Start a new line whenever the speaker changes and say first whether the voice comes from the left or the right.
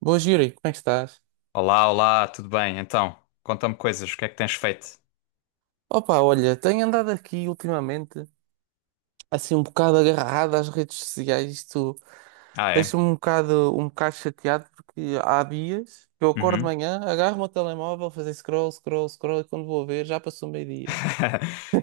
right: Boa, Yuri, como é que estás?
left: Olá, olá, tudo bem? Então, conta-me coisas, o que é que tens feito?
right: Olha, tenho andado aqui ultimamente, assim, um bocado agarrado às redes sociais. Isto
left: Ah, é?
right: deixa-me um bocado chateado, porque há dias que eu acordo de
left: Uhum.
right: manhã, agarro o meu telemóvel, fazer scroll, scroll, scroll, e quando vou ver, já passou meio-dia.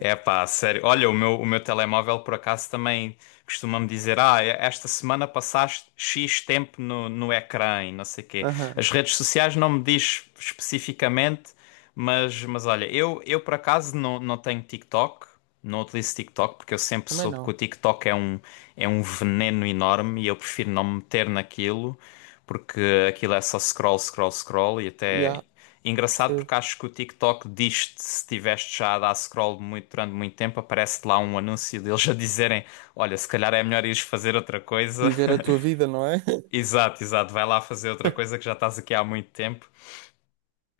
left: É pá, sério. Olha, o meu telemóvel por acaso também costuma-me dizer: Ah, é, esta semana passaste X tempo no ecrã e não sei quê.
right: Aham,
left: As redes sociais não me diz especificamente, mas, olha, eu por acaso não tenho TikTok, não utilizo TikTok, porque eu sempre
right: também
left: soube que o
right: não.
left: TikTok é um veneno enorme e eu prefiro não me meter naquilo, porque aquilo é só scroll, scroll, scroll e
right: E
left: até.
right: há,
left: Engraçado
right: percebo.
left: porque acho que o TikTok diz-te, se estiveste já a dar scroll muito, durante muito tempo, aparece lá um anúncio deles a dizerem: Olha, se calhar é melhor ires fazer outra coisa.
right: Viver a tua vida, não é?
left: Exato, exato, vai lá fazer outra coisa que já estás aqui há muito tempo.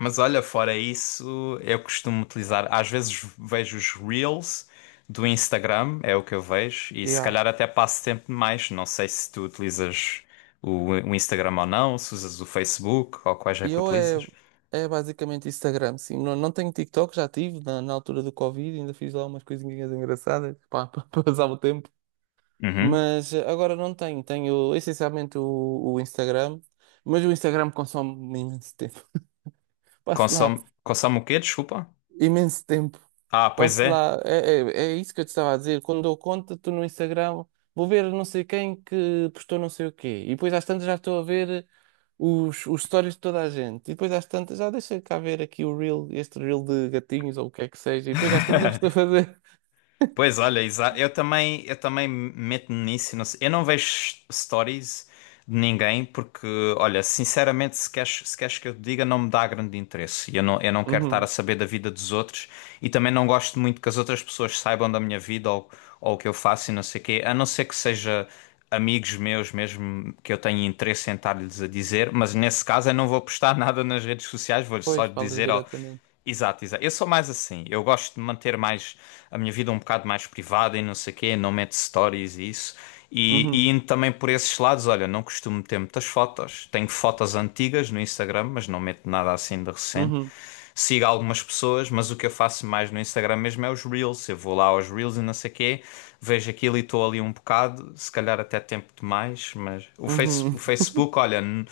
left: Mas olha, fora isso, eu costumo utilizar, às vezes vejo os Reels do Instagram, é o que eu vejo, e se
right: Yeah.
left: calhar até passo tempo demais. Não sei se tu utilizas o Instagram ou não, se usas o Facebook ou quais é
right: E
left: que
right: eu é,
left: utilizas.
right: é basicamente Instagram, sim. Não, não tenho TikTok, já tive na altura do Covid, ainda fiz lá umas coisinhas engraçadas para passar o tempo.
left: Uhum.
right: Mas agora não tenho, tenho essencialmente o Instagram, mas o Instagram consome imenso tempo. Passo lá
left: Consome, consome o quê? Desculpa.
right: imenso tempo.
left: Ah, pois
right: Passo
left: é.
right: lá, é, é, é isso que eu te estava a dizer. Quando dou conta, estou no Instagram, vou ver não sei quem que postou não sei o quê. E depois às tantas já estou a ver os stories de toda a gente. E depois às tantas já deixa cá ver aqui o reel, este reel de gatinhos ou o que é que seja. E depois às tantas já estou a fazer.
left: Pois olha, eu também meto-me nisso. Não sei. Eu não vejo stories de ninguém porque, olha, sinceramente, se queres, se queres que eu te diga, não me dá grande interesse. E eu não, eu não quero estar a
right: Uhum.
left: saber da vida dos outros e também não gosto muito que as outras pessoas saibam da minha vida ou o que eu faço e não sei o quê, a não ser que seja amigos meus mesmo que eu tenho interesse em estar-lhes a dizer, mas nesse caso eu não vou postar nada nas redes sociais, vou-lhes só
right: Pois, falas
left: dizer, ó.
right: diretamente.
left: Exato, exato. Eu sou mais assim. Eu gosto de manter mais a minha vida um bocado mais privada e não sei quê, não meto stories e isso. E,
right: Uhum.
left: indo também por esses lados, olha, não costumo ter muitas fotos. Tenho fotos antigas no Instagram, mas não meto nada assim de recente.
right: Uhum.
left: Sigo algumas pessoas, mas o que eu faço mais no Instagram mesmo é os Reels. Eu vou lá aos Reels e não sei quê, vejo aquilo e estou ali um bocado, se calhar até tempo demais, mas o, o
right: Uhum.
left: Facebook, olha.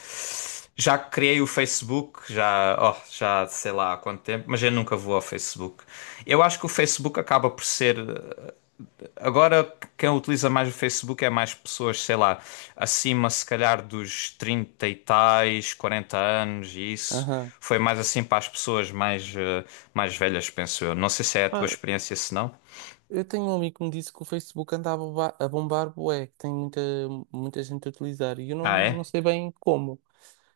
left: Já criei o Facebook, já, oh, já sei lá há quanto tempo, mas eu nunca vou ao Facebook. Eu acho que o Facebook acaba por ser. Agora, quem utiliza mais o Facebook é mais pessoas, sei lá, acima se calhar dos 30 e tais, 40 anos e isso.
right: Aham.
left: Foi mais assim para as pessoas mais, mais velhas, penso eu. Não sei se é a tua experiência, se não.
right: Eu tenho um amigo que me disse que o Facebook anda a bombar bué, que tem muita gente a utilizar e eu não,
left: Ah,
right: não
left: é?
right: sei bem como,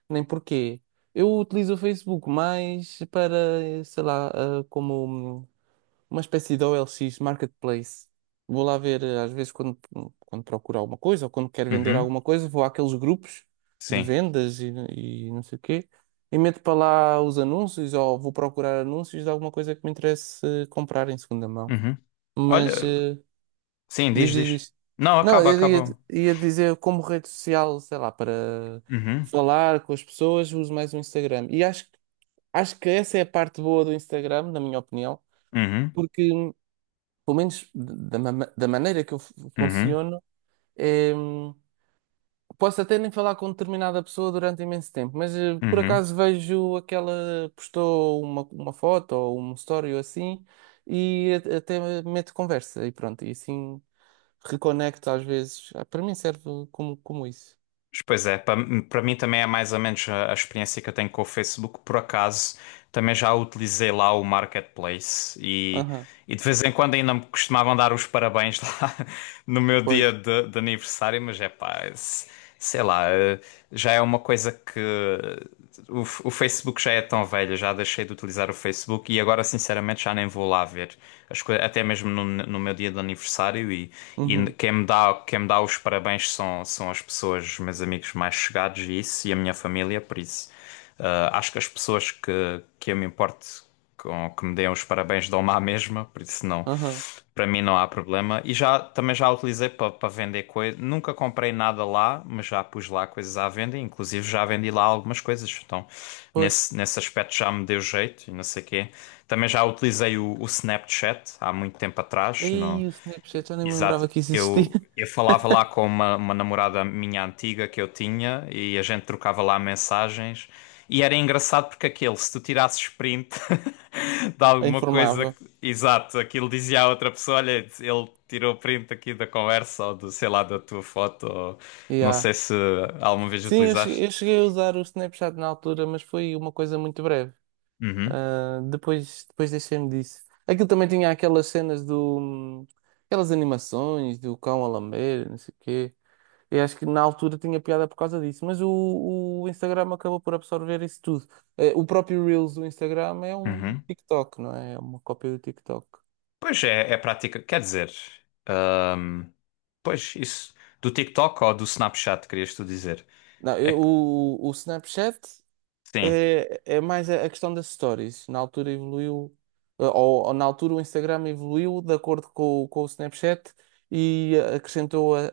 right: nem porquê. Eu utilizo o Facebook mais para, sei lá, ah, como um- uma espécie de OLX Marketplace. Vou lá ver, ah, às vezes, quando procuro alguma coisa ou quando quero vender
left: Uhum,
right: alguma coisa, vou àqueles grupos de
left: sim.
right: vendas e não sei o quê e meto para lá os anúncios ou vou procurar anúncios de alguma coisa que me interesse comprar em segunda mão.
left: Uhum.
right: Mas.
left: Olha,
right: eh,
left: sim,
right: Diz,
left: diz,
right: diz,
left: diz.
right: diz.
left: Não,
right: Não,
left: acaba, acaba.
right: ia dizer como rede social, sei lá, para
left: Uhum,
right: falar com as pessoas, uso mais o Instagram. Acho que essa é a parte boa do Instagram, na minha opinião,
left: uhum,
right: porque, pelo menos da maneira que eu
left: uhum,
right: funciono, é, posso até nem falar com determinada pessoa durante imenso tempo, mas por
left: uhum.
right: acaso vejo aquela, postou uma foto ou um story ou assim, e até meto conversa e pronto, e assim reconecto às vezes. Para mim serve como isso.
left: Pois é, para mim também é mais ou menos a experiência que eu tenho com o Facebook. Por acaso, também já utilizei lá o Marketplace e,
right: Aham,
left: de vez em quando ainda me costumavam dar os parabéns lá no meu dia
right: pois.
left: de aniversário, mas é pá, sei lá, já é uma coisa que o Facebook já é tão velho, já deixei de utilizar o Facebook e agora sinceramente já nem vou lá ver as coisas, até mesmo no, meu dia de aniversário e,
right: Uhum,
left: quem me dá os parabéns são, são as pessoas, os meus amigos mais chegados e isso, e a minha família, por isso. Acho que as pessoas que eu me importo com, que me deem os parabéns dão-me à mesma, por isso não,
right: aham,
left: para mim não há problema. E já também já utilizei para vender coisas. Nunca comprei nada lá, mas já pus lá coisas à venda, inclusive já vendi lá algumas coisas. Então,
right: pois.
left: nesse, nesse aspecto já me deu jeito e não sei quê. Também já utilizei o Snapchat há muito tempo atrás. Não...
right: Aí o Snapchat, eu nem me
left: Exato.
right: lembrava que isso existia.
left: Eu falava lá com uma namorada minha antiga que eu tinha e a gente trocava lá mensagens. E era engraçado porque aquele, se tu tirasses print de
right: Eu
left: alguma coisa,
right: informava.
left: exato, aquilo dizia à outra pessoa: olha, ele tirou print aqui da conversa ou do, sei lá, da tua foto. Ou... Não
right: Yeah.
left: sei se alguma vez
right: Sim,
left: utilizaste.
right: eu cheguei a usar o Snapchat na altura, mas foi uma coisa muito breve.
left: Uhum,
right: Ah, depois deixei-me disso. Aquilo também tinha aquelas cenas do. Aquelas animações do cão a lamber, não sei o quê. Eu acho que na altura tinha piada por causa disso, mas o Instagram acabou por absorver isso tudo. O próprio Reels do Instagram é um
left: uhum.
right: TikTok, não é? É uma cópia do TikTok.
left: Pois é, é prática. Quer dizer, ahm, pois isso do TikTok ou do Snapchat, querias tu dizer?
right: Não,
left: É que
right: o Snapchat
left: sim.
right: é mais a questão das stories. Na altura evoluiu, ou na altura o Instagram evoluiu de acordo com, com o Snapchat e acrescentou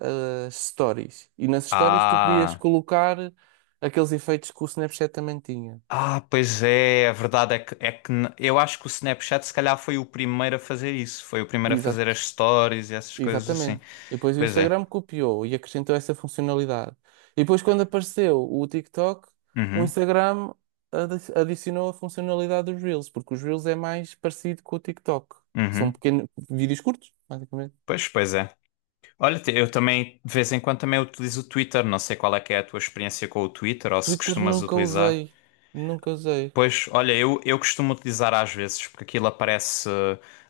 right: as stories. E nas stories tu podias
left: Ah,
right: colocar aqueles efeitos que o Snapchat também tinha.
left: ah, pois é, a verdade é que, eu acho que o Snapchat se calhar foi o primeiro a fazer isso. Foi o primeiro a fazer
right: Exato.
left: as stories e essas coisas assim.
right: Exatamente. E depois o
left: Pois é.
right: Instagram copiou e acrescentou essa funcionalidade. E depois, quando apareceu o TikTok, o
left: Uhum,
right: Instagram adicionou a funcionalidade dos Reels, porque os Reels é mais parecido com o TikTok. São
left: uhum.
right: pequenos vídeos curtos, basicamente.
left: Pois, pois é. Olha, eu também de vez em quando também utilizo o Twitter. Não sei qual é que é a tua experiência com o Twitter ou se
right: Twitter
left: costumas
right: nunca
left: utilizar.
right: usei. Nunca usei.
left: Pois, olha, eu costumo utilizar às vezes, porque aquilo aparece.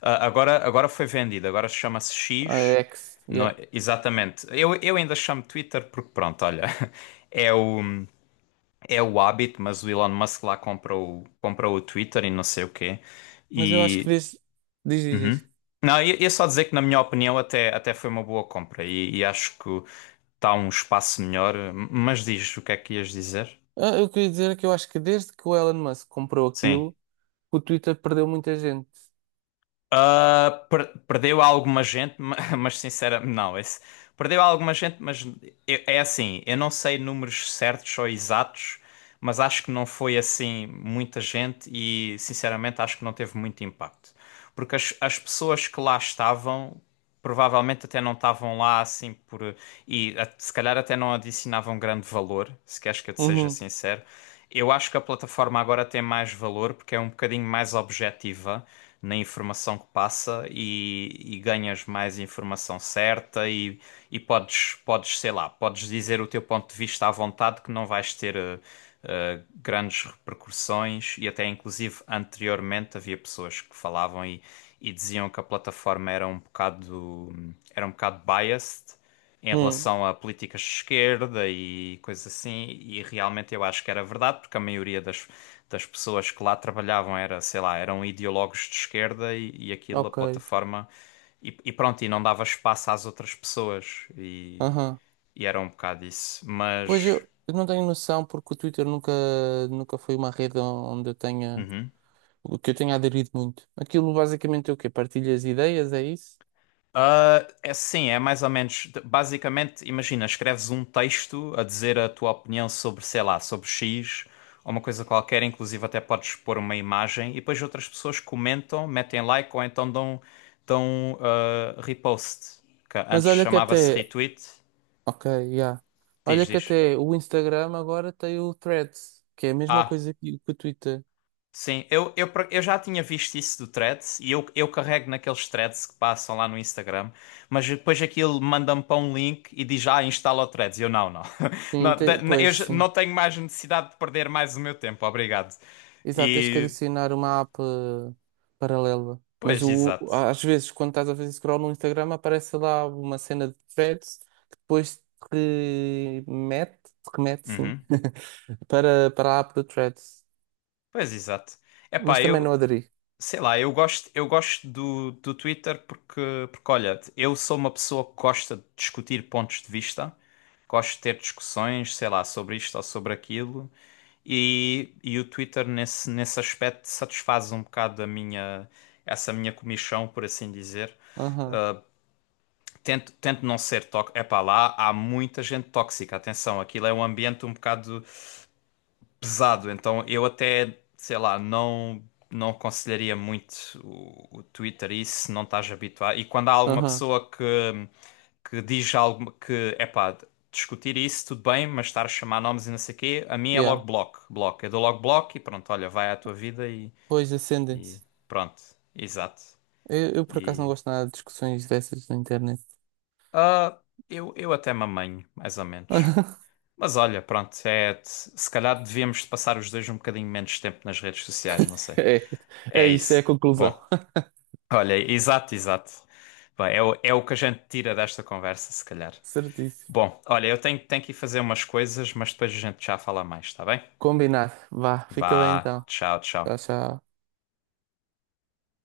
left: Agora, foi vendido, agora chama-se
right: A
left: X.
right: X, yeah.
left: É? Exatamente. Eu ainda chamo Twitter porque, pronto, olha, é o, é o hábito, mas o Elon Musk lá comprou, comprou o Twitter e não sei o quê.
right: Mas eu acho que
left: E.
right: desde. Diz, diz,
left: Uhum.
right: diz.
left: Não, ia só dizer que, na minha opinião, até, até foi uma boa compra e acho que está um espaço melhor. Mas diz o que é que ias dizer?
right: Eu queria dizer que eu acho que desde que o Elon Musk comprou
left: Sim.
right: aquilo, o Twitter perdeu muita gente.
left: Ah, perdeu alguma gente, mas sinceramente, não, esse, perdeu alguma gente, mas é assim, eu não sei números certos ou exatos, mas acho que não foi assim muita gente e sinceramente acho que não teve muito impacto. Porque as pessoas que lá estavam provavelmente até não estavam lá assim por. E se calhar até não adicionavam grande valor, se queres que eu te seja
right: Uhum.
left: sincero. Eu acho que a plataforma agora tem mais valor porque é um bocadinho mais objetiva na informação que passa e ganhas mais informação certa e podes, podes, sei lá, podes dizer o teu ponto de vista à vontade que não vais ter. Grandes repercussões e até inclusive anteriormente havia pessoas que falavam e diziam que a plataforma era um bocado biased em
right: hum
left: relação a políticas de esquerda e coisas assim e realmente eu acho que era verdade porque a maioria das das pessoas que lá trabalhavam era sei lá eram ideólogos de esquerda e aquilo a
right: Ok.
left: plataforma e pronto, e não dava espaço às outras pessoas.
right: Aham.
left: E era um bocado isso. Mas.
right: Eu não tenho noção porque o Twitter nunca foi uma rede onde eu tenha,
left: Uhum.
right: o que eu tenha aderido muito. Aquilo basicamente é o quê? Partilhas ideias, é isso?
left: Ah, é sim, é mais ou menos. Basicamente, imagina, escreves um texto a dizer a tua opinião sobre, sei lá, sobre X ou uma coisa qualquer, inclusive até podes pôr uma imagem e depois outras pessoas comentam, metem like ou então dão, dão repost, que
right: Mas
left: antes
right: olha que
left: chamava-se
right: até,
left: retweet.
right: ok, já. Olha
left: Diz,
right: que
left: diz.
right: até o Instagram agora tem o Threads, que é a mesma
left: Ah.
right: coisa que o Twitter.
left: Sim, eu já tinha visto isso do Threads e eu carrego naqueles threads que passam lá no Instagram, mas depois aquilo manda-me para um link e diz, ah, instala o Threads. E eu, não, não.
right: Sim,
left: Não, eu
right: pois
left: já
right: sim.
left: não tenho mais necessidade de perder mais o meu tempo, obrigado.
right: Exato, tens que
left: E,
right: adicionar uma app paralela. Mas
left: pois,
right: o,
left: exato.
right: às vezes, quando estás a fazer scroll no Instagram, aparece lá uma cena de threads que depois te remete, sim,
left: Uhum.
right: para a app do threads.
left: Pois, exato.
right: Mas
left: Epá,
right: também não aderi.
left: sei lá, eu gosto do Twitter porque, porque, olha, eu sou uma pessoa que gosta de discutir pontos de vista, gosto de ter discussões, sei lá, sobre isto ou sobre aquilo, e, o Twitter nesse, nesse aspecto satisfaz um bocado a minha, essa minha comichão, por assim dizer.
right: Aham,
left: Uh, Tento, tento não ser tóxico. Epá, lá há muita gente tóxica, atenção, aquilo é um ambiente um bocado pesado, então eu até, sei lá, não aconselharia muito o Twitter isso se não estás habituado. E quando há alguma
right: aham,
left: pessoa que diz algo que, epá, discutir isso tudo bem, mas estar a chamar nomes e não sei o quê, a mim é
right: yeah.
left: logo bloco, bloco. Eu dou logo bloco e pronto, olha, vai à tua vida e,
right: Pois,
left: e
right: Ascendance.
left: pronto. Exato.
right: Eu, por acaso, não
left: E
right: gosto nada de discussões dessas na internet.
left: ah eu até me amanho, mais ou menos. Mas olha, pronto, é, se calhar devíamos passar os dois um bocadinho menos tempo nas redes sociais, não sei.
right: É, é
left: É
right: isso, é a
left: isso.
right: conclusão.
left: Bom, olha, exato, exato. Bem, é o, é o que a gente tira desta conversa, se calhar.
right: Certíssimo.
left: Bom, olha, tenho que ir fazer umas coisas, mas depois a gente já fala mais, tá bem?
right: Combinado. Vá, fica bem
left: Vá,
right: então.
left: tchau,
right: Tchau,
left: tchau.
right: tchau.